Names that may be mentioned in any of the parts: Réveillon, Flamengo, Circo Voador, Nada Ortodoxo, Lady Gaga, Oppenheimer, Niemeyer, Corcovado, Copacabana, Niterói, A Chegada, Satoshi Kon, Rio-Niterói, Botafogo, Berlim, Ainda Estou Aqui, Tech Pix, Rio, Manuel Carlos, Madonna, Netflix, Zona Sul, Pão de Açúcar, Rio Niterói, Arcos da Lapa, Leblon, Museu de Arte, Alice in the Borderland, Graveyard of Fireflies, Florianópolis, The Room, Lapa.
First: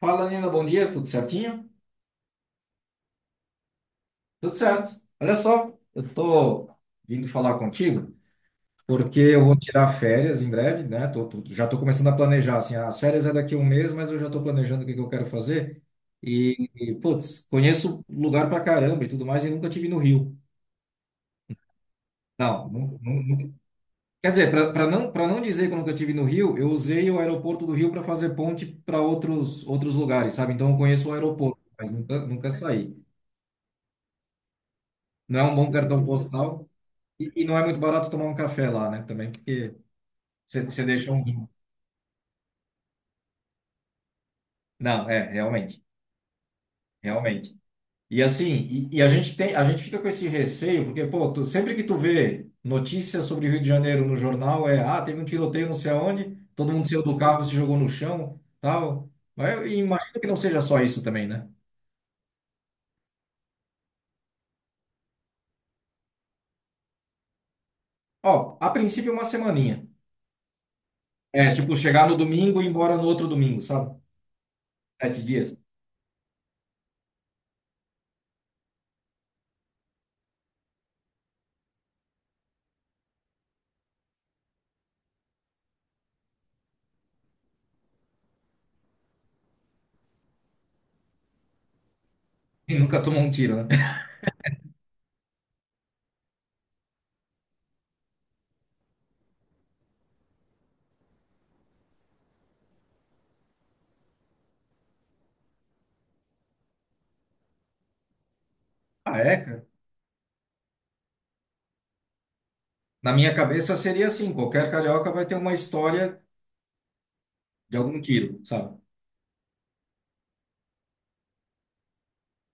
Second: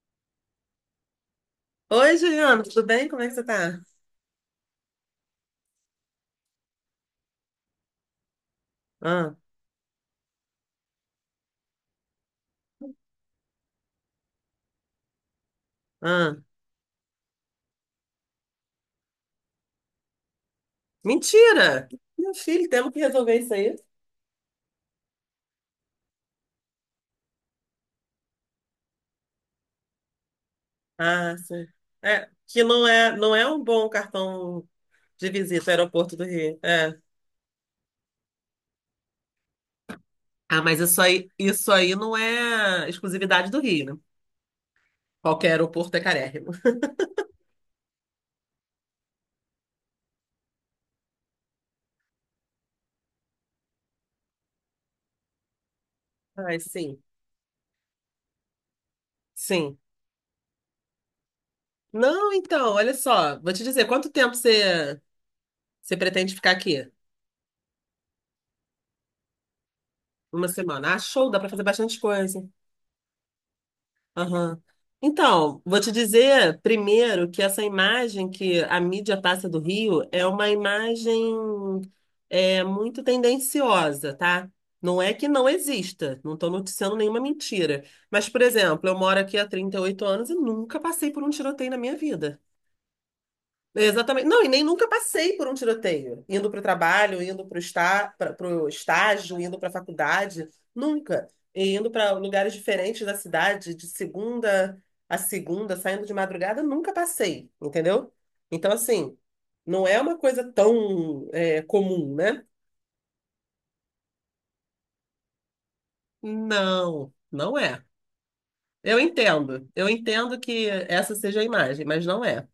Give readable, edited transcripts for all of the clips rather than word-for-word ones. Fala, Nina, bom dia, tudo certinho? Oi, Juliana, tudo bem? Como é que você tá? Tudo certo. Olha só, eu tô vindo falar contigo porque Ah, eu vou tirar férias em breve, né? Já tô começando a planejar, assim, ah, as férias é daqui a um mês, mas eu já tô planejando o que que eu quero fazer. ah. Putz, conheço lugar pra caramba e tudo mais e nunca tive no Rio. Mentira! Meu filho, Não, temos que resolver isso aí. quer dizer, para não dizer que eu nunca tive no Rio, eu usei o aeroporto do Rio para fazer ponte para outros lugares, sabe? Então eu conheço o Ah, aeroporto, sim. mas nunca, É, nunca que não saí. é, não é um bom cartão de Não é um visita bom ao cartão aeroporto do Rio. postal. É. E não é muito barato tomar um café lá, né? Também, porque Ah, você mas você isso deixa aí, um. isso aí não é exclusividade do Rio, né? Não, é, Qualquer realmente, aeroporto é carérrimo. realmente. E assim, e a gente fica com esse receio, porque, pô, sempre que tu vê notícias sobre o Rio de Janeiro no jornal, ah, teve um tiroteio não sei aonde, Ai, todo mundo sim, saiu do carro, se jogou no chão, tal. Mas eu sim. imagino que não seja só isso também, né? Não, então, olha só, vou te dizer, você pretende ficar aqui? Ó, a princípio uma semaninha. Uma semana. Ah, show, dá pra É, fazer tipo, bastante chegar no coisa. domingo e ir embora no outro domingo, sabe? Aham. 7 dias. Então, vou te dizer primeiro que essa imagem que a mídia passa do Rio é uma imagem muito tendenciosa, tá? Não é que não exista, não estou noticiando nenhuma mentira. Mas, por exemplo, eu moro aqui há 38 anos e nunca passei por um tiroteio na minha vida. E nunca tomou um tiro, né? É, exatamente. Não, e nem nunca passei por um tiroteio. Indo para o trabalho, indo para o está, para o estágio, indo para a faculdade. Nunca. E indo para lugares diferentes da cidade, de segunda a segunda, saindo de madrugada, nunca passei, entendeu? Então, assim, Ah, é? não é uma coisa tão, é, comum, né? Na minha cabeça seria assim, qualquer carioca vai ter uma história Não, não de é. algum quilo, sabe? Eu entendo. Eu entendo que essa seja a imagem, mas não é.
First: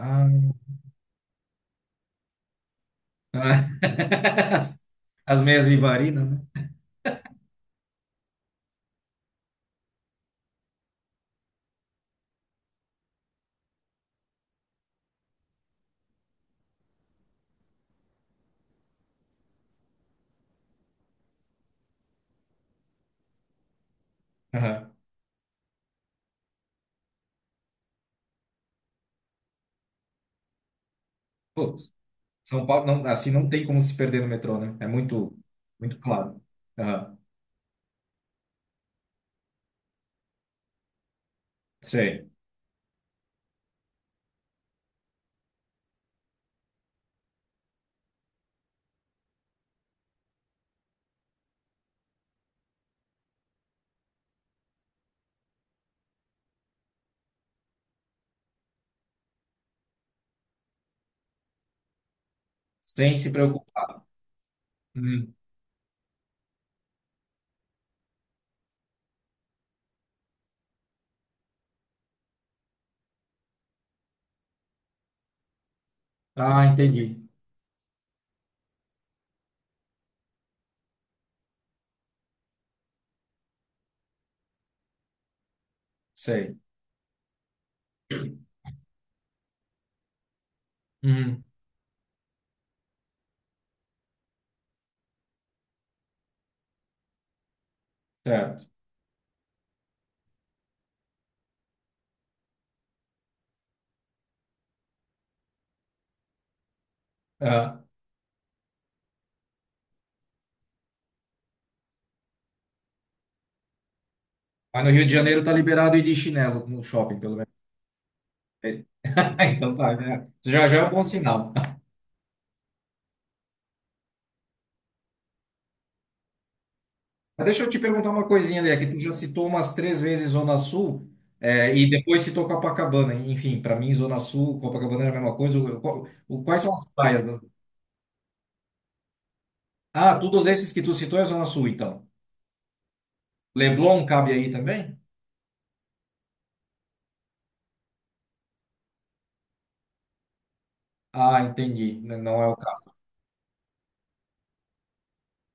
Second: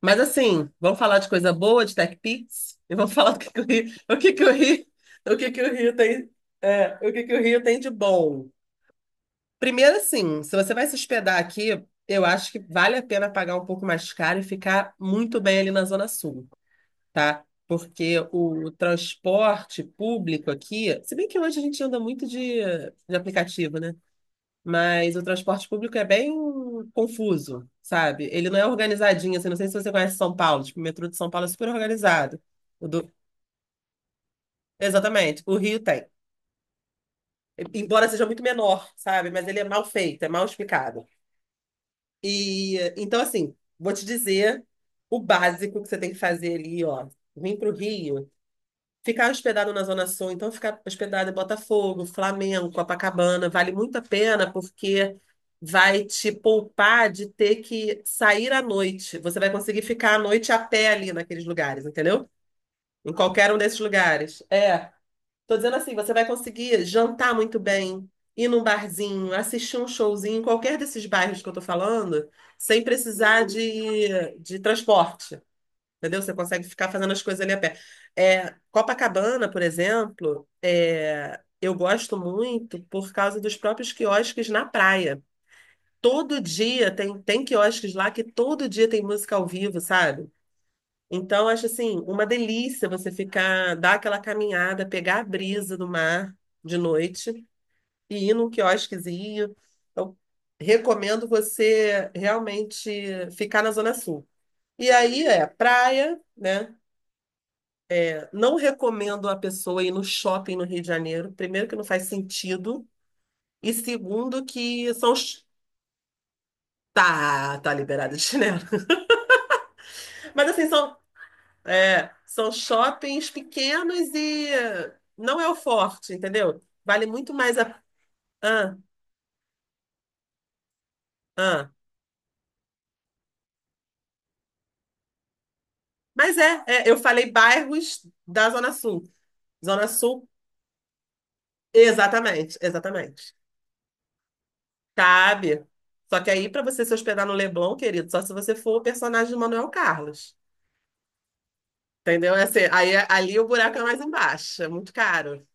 Mas assim, vamos falar de coisa boa, de Tech Pix, e vamos falar do que o ah. Rio, o que que o Rio, o As que que meias o Rio Vivarina, tem, né? é, o que que o Rio tem de bom. Primeiro, assim, se você vai se hospedar aqui, eu acho que vale a pena pagar um pouco mais caro e ficar muito bem ali na Zona Sul, tá? Porque o transporte público aqui, se bem que hoje a gente anda muito de aplicativo, né? Aham. Mas o transporte público é bem confuso, sabe? Ele não é organizadinho, assim, não sei se você conhece São Paulo, tipo, o metrô de São Paulo é super Putz, organizado. São Paulo, O não, do- assim não tem como se perder no metrô, né? É muito, Exatamente, o Rio muito tem. claro. Aham. Embora seja muito menor, sabe? Mas ele é mal feito, é mal explicado. Sei. E então, assim, vou te dizer o básico que você tem que fazer ali, ó. Vim para o Rio. Ficar hospedado na Zona Sul, então ficar hospedado em Botafogo, Flamengo, Copacabana, vale muito a pena porque vai te poupar de ter que sair à noite. Você vai conseguir ficar à noite a pé ali naqueles lugares, entendeu? Em Sem se qualquer um desses preocupar. lugares. É, Hum. tô dizendo assim, você vai conseguir jantar muito bem, ir num barzinho, assistir um showzinho em qualquer desses bairros que eu tô falando, sem precisar de transporte. Entendeu? Você consegue Ah, ficar fazendo as entendi. coisas ali a pé. É, Copacabana, por exemplo, é, eu gosto muito por causa dos próprios quiosques na praia. Todo Sei. dia tem quiosques lá que todo dia tem música ao vivo, sabe? Então, Uhum. eu acho assim, uma delícia você ficar, dar aquela caminhada, pegar a brisa do mar de noite e ir num Certo. quiosquezinho. Então, recomendo você realmente ficar na Zona Sul. E aí é praia, né? Aham. Não recomendo a pessoa ir no shopping no Rio de Janeiro. Primeiro, que não faz sentido. E segundo, Mas no que Rio de são. Janeiro tá liberado ir de chinelo no shopping, pelo Tá, menos. tá liberado de chinelo. Então tá, né? Mas assim, Já já é um são, bom sinal. é, são shoppings pequenos e não é o forte, entendeu? Vale muito Mas mais deixa eu te a. perguntar uma coisinha, Ah, Lê, que tu já citou umas 3 vezes Zona Sul, ah. é, e depois citou Copacabana. Enfim, para mim, Zona Sul, Copacabana era a mesma coisa. Mas Quais é, são as é, eu praias, falei né? bairros da Zona Sul. Zona Ah, Sul, todos esses que tu citou é Zona Sul, então. Exatamente. Leblon cabe aí também? Cabe. Só que aí, para você se hospedar no Leblon, querido, só se você for o personagem de Manuel Carlos. Ah, entendi. Entendeu? Não É é o assim, aí, caso. ali o buraco é mais embaixo, é muito caro.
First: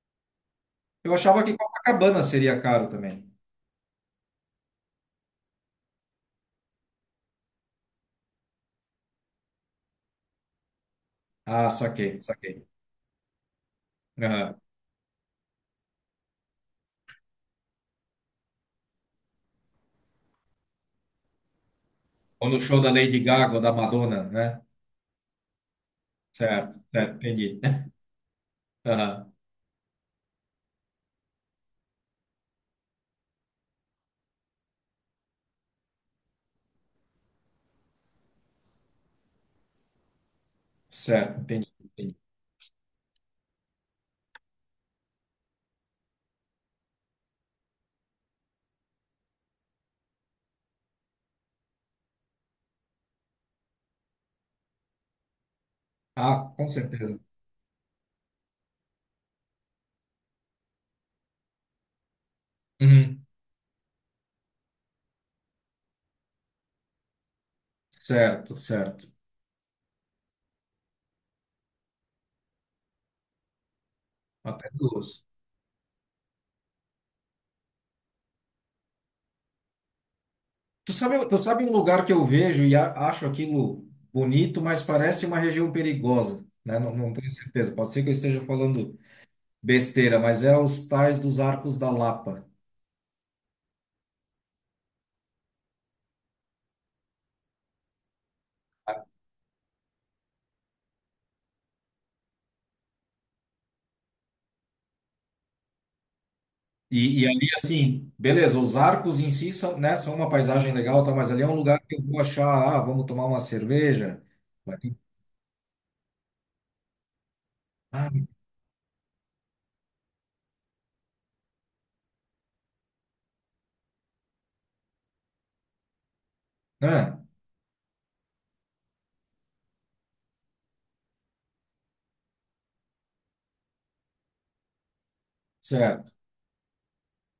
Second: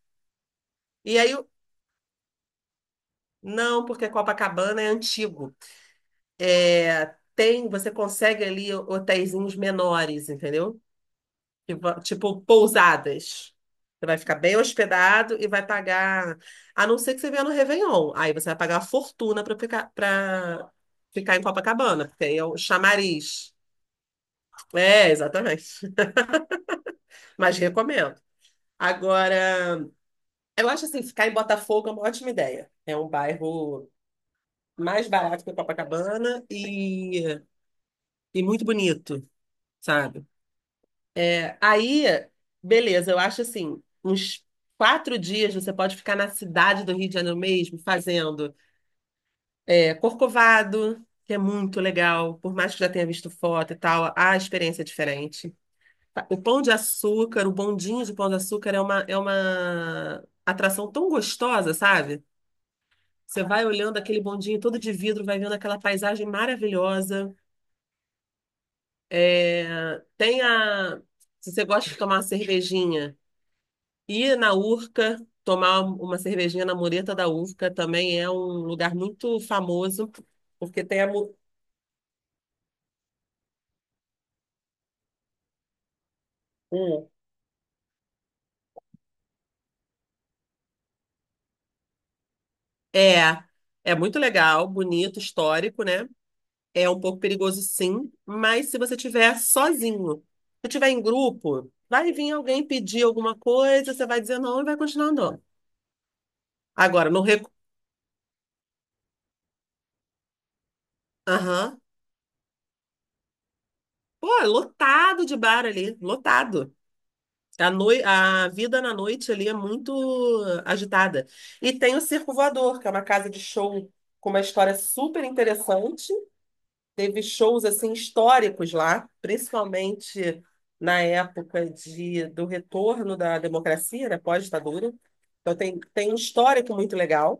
E Eu aí, achava o- que Copacabana seria caro também. não, porque Copacabana é antigo. É, tem, você consegue ali hotéisinhos menores, entendeu? Ah, saquei, Tipo saquei. pousadas. Você vai ficar bem Aham. hospedado e vai pagar, a não ser que você venha no Réveillon. Aí você vai pagar uma fortuna para ficar em Copacabana, porque aí é Ou o no show da Lady chamariz. Gaga ou da Madonna, né? É, exatamente. Certo, certo, Mas entendi. recomendo. Aham. Agora. Eu acho assim, ficar em Botafogo é uma ótima ideia. É um bairro mais barato que Copacabana e muito bonito, sabe? Certo, É, entendi, aí, entendi. beleza, eu acho assim, uns 4 dias você pode ficar na cidade do Rio de Janeiro mesmo, fazendo é, Corcovado, que é muito legal, por mais que já tenha visto foto e tal, a experiência é diferente. O Ah, Pão com de certeza. Açúcar, o bondinho de Pão de Açúcar é é uma atração tão gostosa, sabe? Uhum. Você vai olhando aquele bondinho todo de vidro, vai vendo aquela paisagem maravilhosa. Certo, certo. É, tem a. Se você gosta de tomar uma cervejinha, ir na Até Urca, duas. tomar uma cervejinha na mureta da Urca também é um lugar muito famoso, porque Tu tem a. sabe, Mu- tu sabe um lugar que eu vejo e acho aquilo bonito, mas parece uma região perigosa, né? Não, hum. não tenho certeza. Pode ser que eu esteja falando besteira, mas é os tais dos Arcos da Lapa. É, é muito legal, bonito, histórico, né? É um pouco perigoso, sim, mas se você tiver sozinho, se tiver em grupo, vai vir alguém pedir alguma coisa, você vai dizer não e vai continuar andando. Agora, não E re- ali, assim, beleza, os arcos em si são, né, são uma paisagem legal, tá, mas ali é um Aham. lugar que eu vou achar, ah, vamos tomar uma cerveja. Pô, é Vai ter- lotado de bar ali, lotado. A, noi... Ah, a vida na noite ali é muito agitada. E tem o Circo Voador, que é uma casa de show com uma história super interessante. né? Teve shows assim históricos lá, principalmente na época de... do retorno da democracia, né, pós-ditadura. Então tem... tem Certo. um histórico muito legal.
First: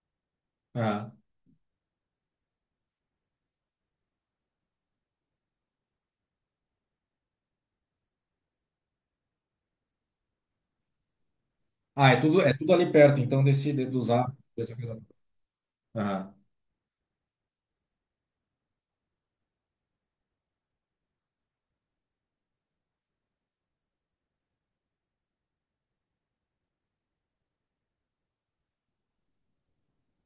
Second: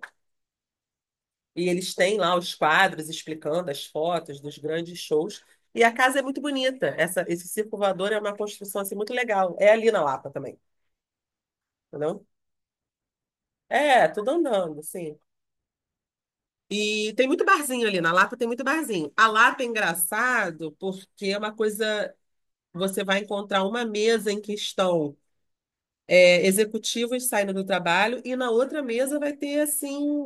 Ah, E eles têm lá os quadros explicando as fotos dos grandes shows. E a casa é muito bonita. Esse circo voador é uma construção assim, muito legal. É ali na Lapa também, Ah, é entendeu? tudo, é tudo ali perto, então, desse, É, dos tudo arcos, dessa andando, coisa. assim. Ah. E tem muito barzinho ali. Na Lapa tem muito barzinho. A Lapa é engraçado porque é uma coisa. Você vai encontrar uma mesa em que estão é, executivos saindo do trabalho e na outra mesa vai ter assim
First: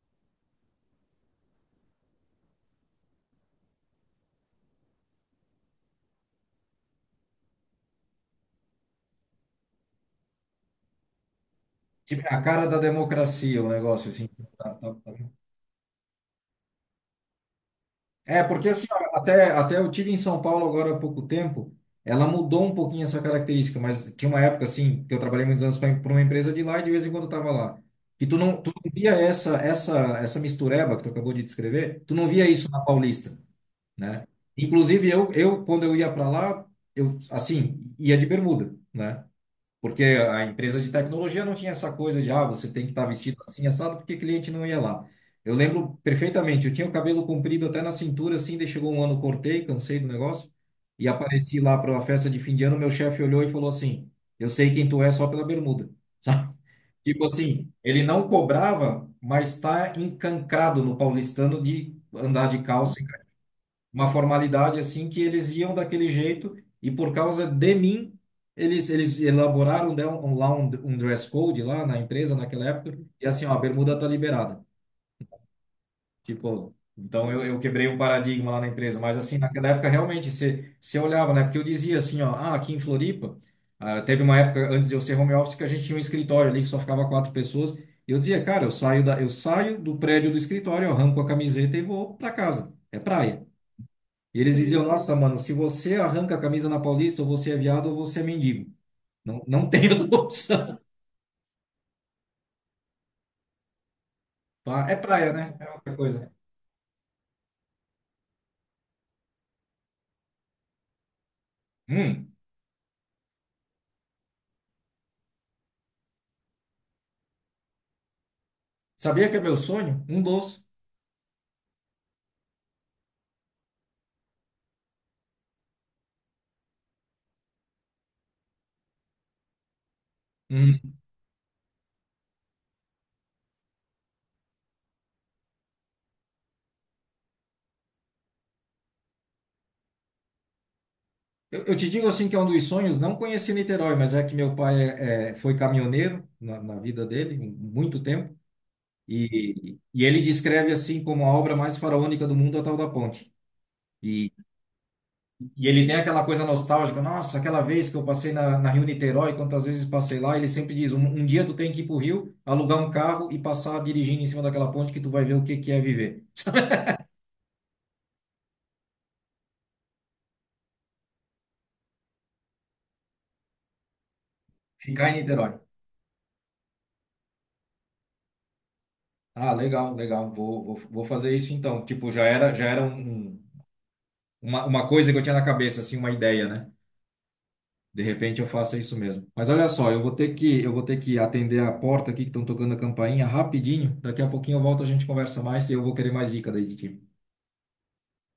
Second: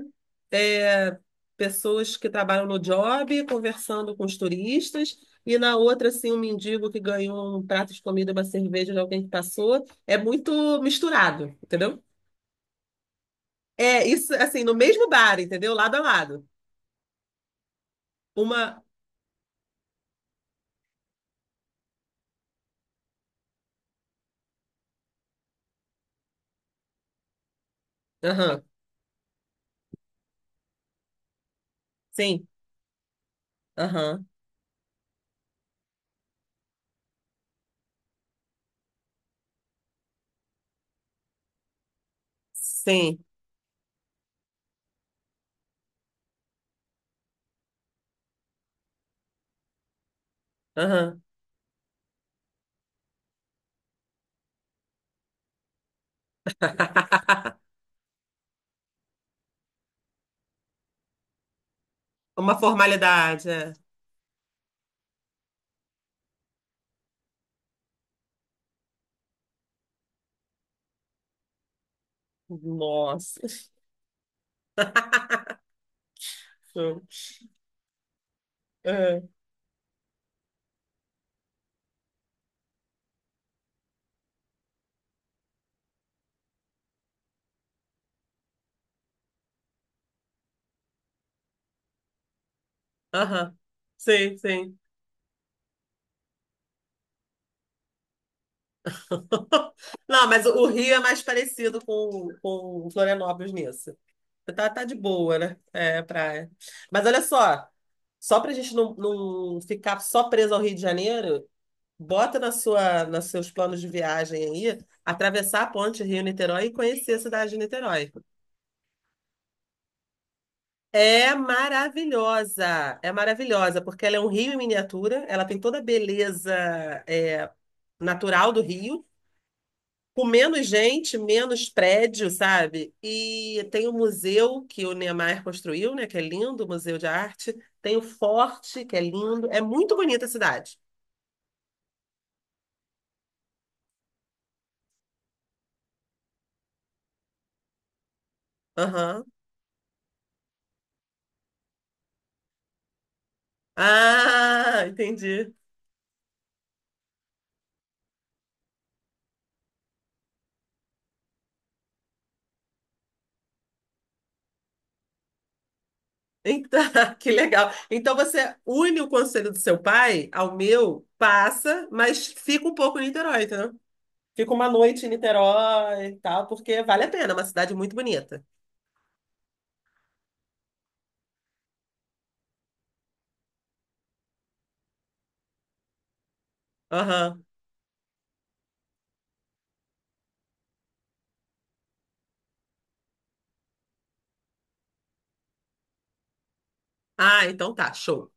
é, pessoas que trabalham no job conversando com os turistas e na outra assim um mendigo que ganhou um prato de comida, uma cerveja de alguém que passou. É muito misturado, entendeu? Tipo, a cara da democracia, o É negócio, assim. isso assim Tá, no tá, mesmo tá. bar, entendeu? Lado a lado. É, porque Uma, assim, ó, até eu tive em São Paulo agora há pouco tempo, ela mudou um pouquinho essa característica, mas tinha uma época, assim, que eu trabalhei muitos anos para uma empresa de lá e de vez em quando eu tava lá. E tu não, aham, tu não via essa mistureba que tu acabou de descrever, tu não sim, via isso na Paulista, aham, né? Inclusive, eu quando eu ia para lá, eu, assim, ia de bermuda, né? Porque a empresa de tecnologia não tinha essa coisa de, ah, você tem que estar sim, vestido assim, assado, porque cliente não ia lá. Eu lembro perfeitamente, eu tinha o cabelo comprido até na cintura, assim, daí chegou um ano, cortei, cansei do negócio, e aham. apareci lá para uma festa de fim de ano, meu chefe olhou e falou assim, eu sei quem tu é só pela bermuda, sabe? Tipo assim, ele não cobrava, mas tá encancrado no paulistano de andar de Uma calça, formalidade. É. uma formalidade assim que eles iam daquele jeito e por causa de mim eles elaboraram, né, um, lá um, um dress code lá na empresa naquela época, e Nossa. assim ó, a bermuda tá liberada, tipo. Então eu quebrei um paradigma lá na empresa, mas É. assim naquela época realmente você olhava, né, porque eu dizia assim, ó, ah, aqui em Floripa, ah, teve uma época antes de eu ser home office que a gente tinha um escritório ali que só ficava quatro pessoas e eu dizia, cara, eu saio do prédio do escritório, eu arranco a camiseta e vou para casa, é praia. Aham. Sim, E eles sim. diziam, nossa, mano, se você arranca a camisa na Paulista, ou você é viado ou você é mendigo. Não, não tem outra Não, mas o opção. Rio é mais parecido com Florianópolis nisso. Tá, tá Pá, de é praia, boa, né? né? É outra É, coisa. praia. Mas olha só, só pra gente não ficar só preso ao Rio de Janeiro, Hum. bota na sua, nos seus planos de viagem aí, atravessar a ponte Rio-Niterói e conhecer a cidade de Niterói. Sabia que é meu sonho? Um doce. É maravilhosa, porque ela é um rio em miniatura, ela tem toda a beleza, é, natural do Rio, com menos Hum. gente, menos prédio, sabe? E tem o museu que o Niemeyer construiu, né? Que é lindo, o Museu de Arte. Tem o Forte, que é lindo. É muito bonita a cidade. Eu te digo assim que é um dos sonhos, não conheci Niterói, mas é que meu pai foi caminhoneiro na vida dele, muito tempo, Aham. e ele descreve assim como a obra mais faraônica do mundo, a tal da ponte. E, Ah, entendi. E ele tem aquela coisa nostálgica, nossa, aquela vez que eu passei na Rio Niterói, quantas vezes passei lá, ele sempre diz, um dia tu tem que ir pro Rio, alugar um carro e passar dirigindo em cima daquela ponte que tu vai ver o que que é viver. Então, que legal. Então você une o conselho do seu pai ao meu, passa, mas fica um pouco em Niterói, entendeu? Fica uma noite em Ficar em Niterói. Niterói e tal, porque vale a pena, é uma cidade muito bonita. Ah, legal, legal, vou fazer isso então. Tipo, já era uma coisa que eu tinha na cabeça, assim, uma ideia, né? Aham. De repente eu faço isso mesmo. Mas olha só, eu vou ter que atender a porta aqui que estão tocando a campainha rapidinho. Daqui a pouquinho eu volto, a gente conversa mais e eu vou querer mais dica daí de ti. Ah, então tá, show.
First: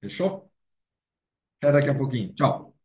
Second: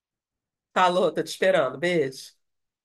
Fechou? Falou, tô te Até esperando. daqui a pouquinho. Beijo. Tchau.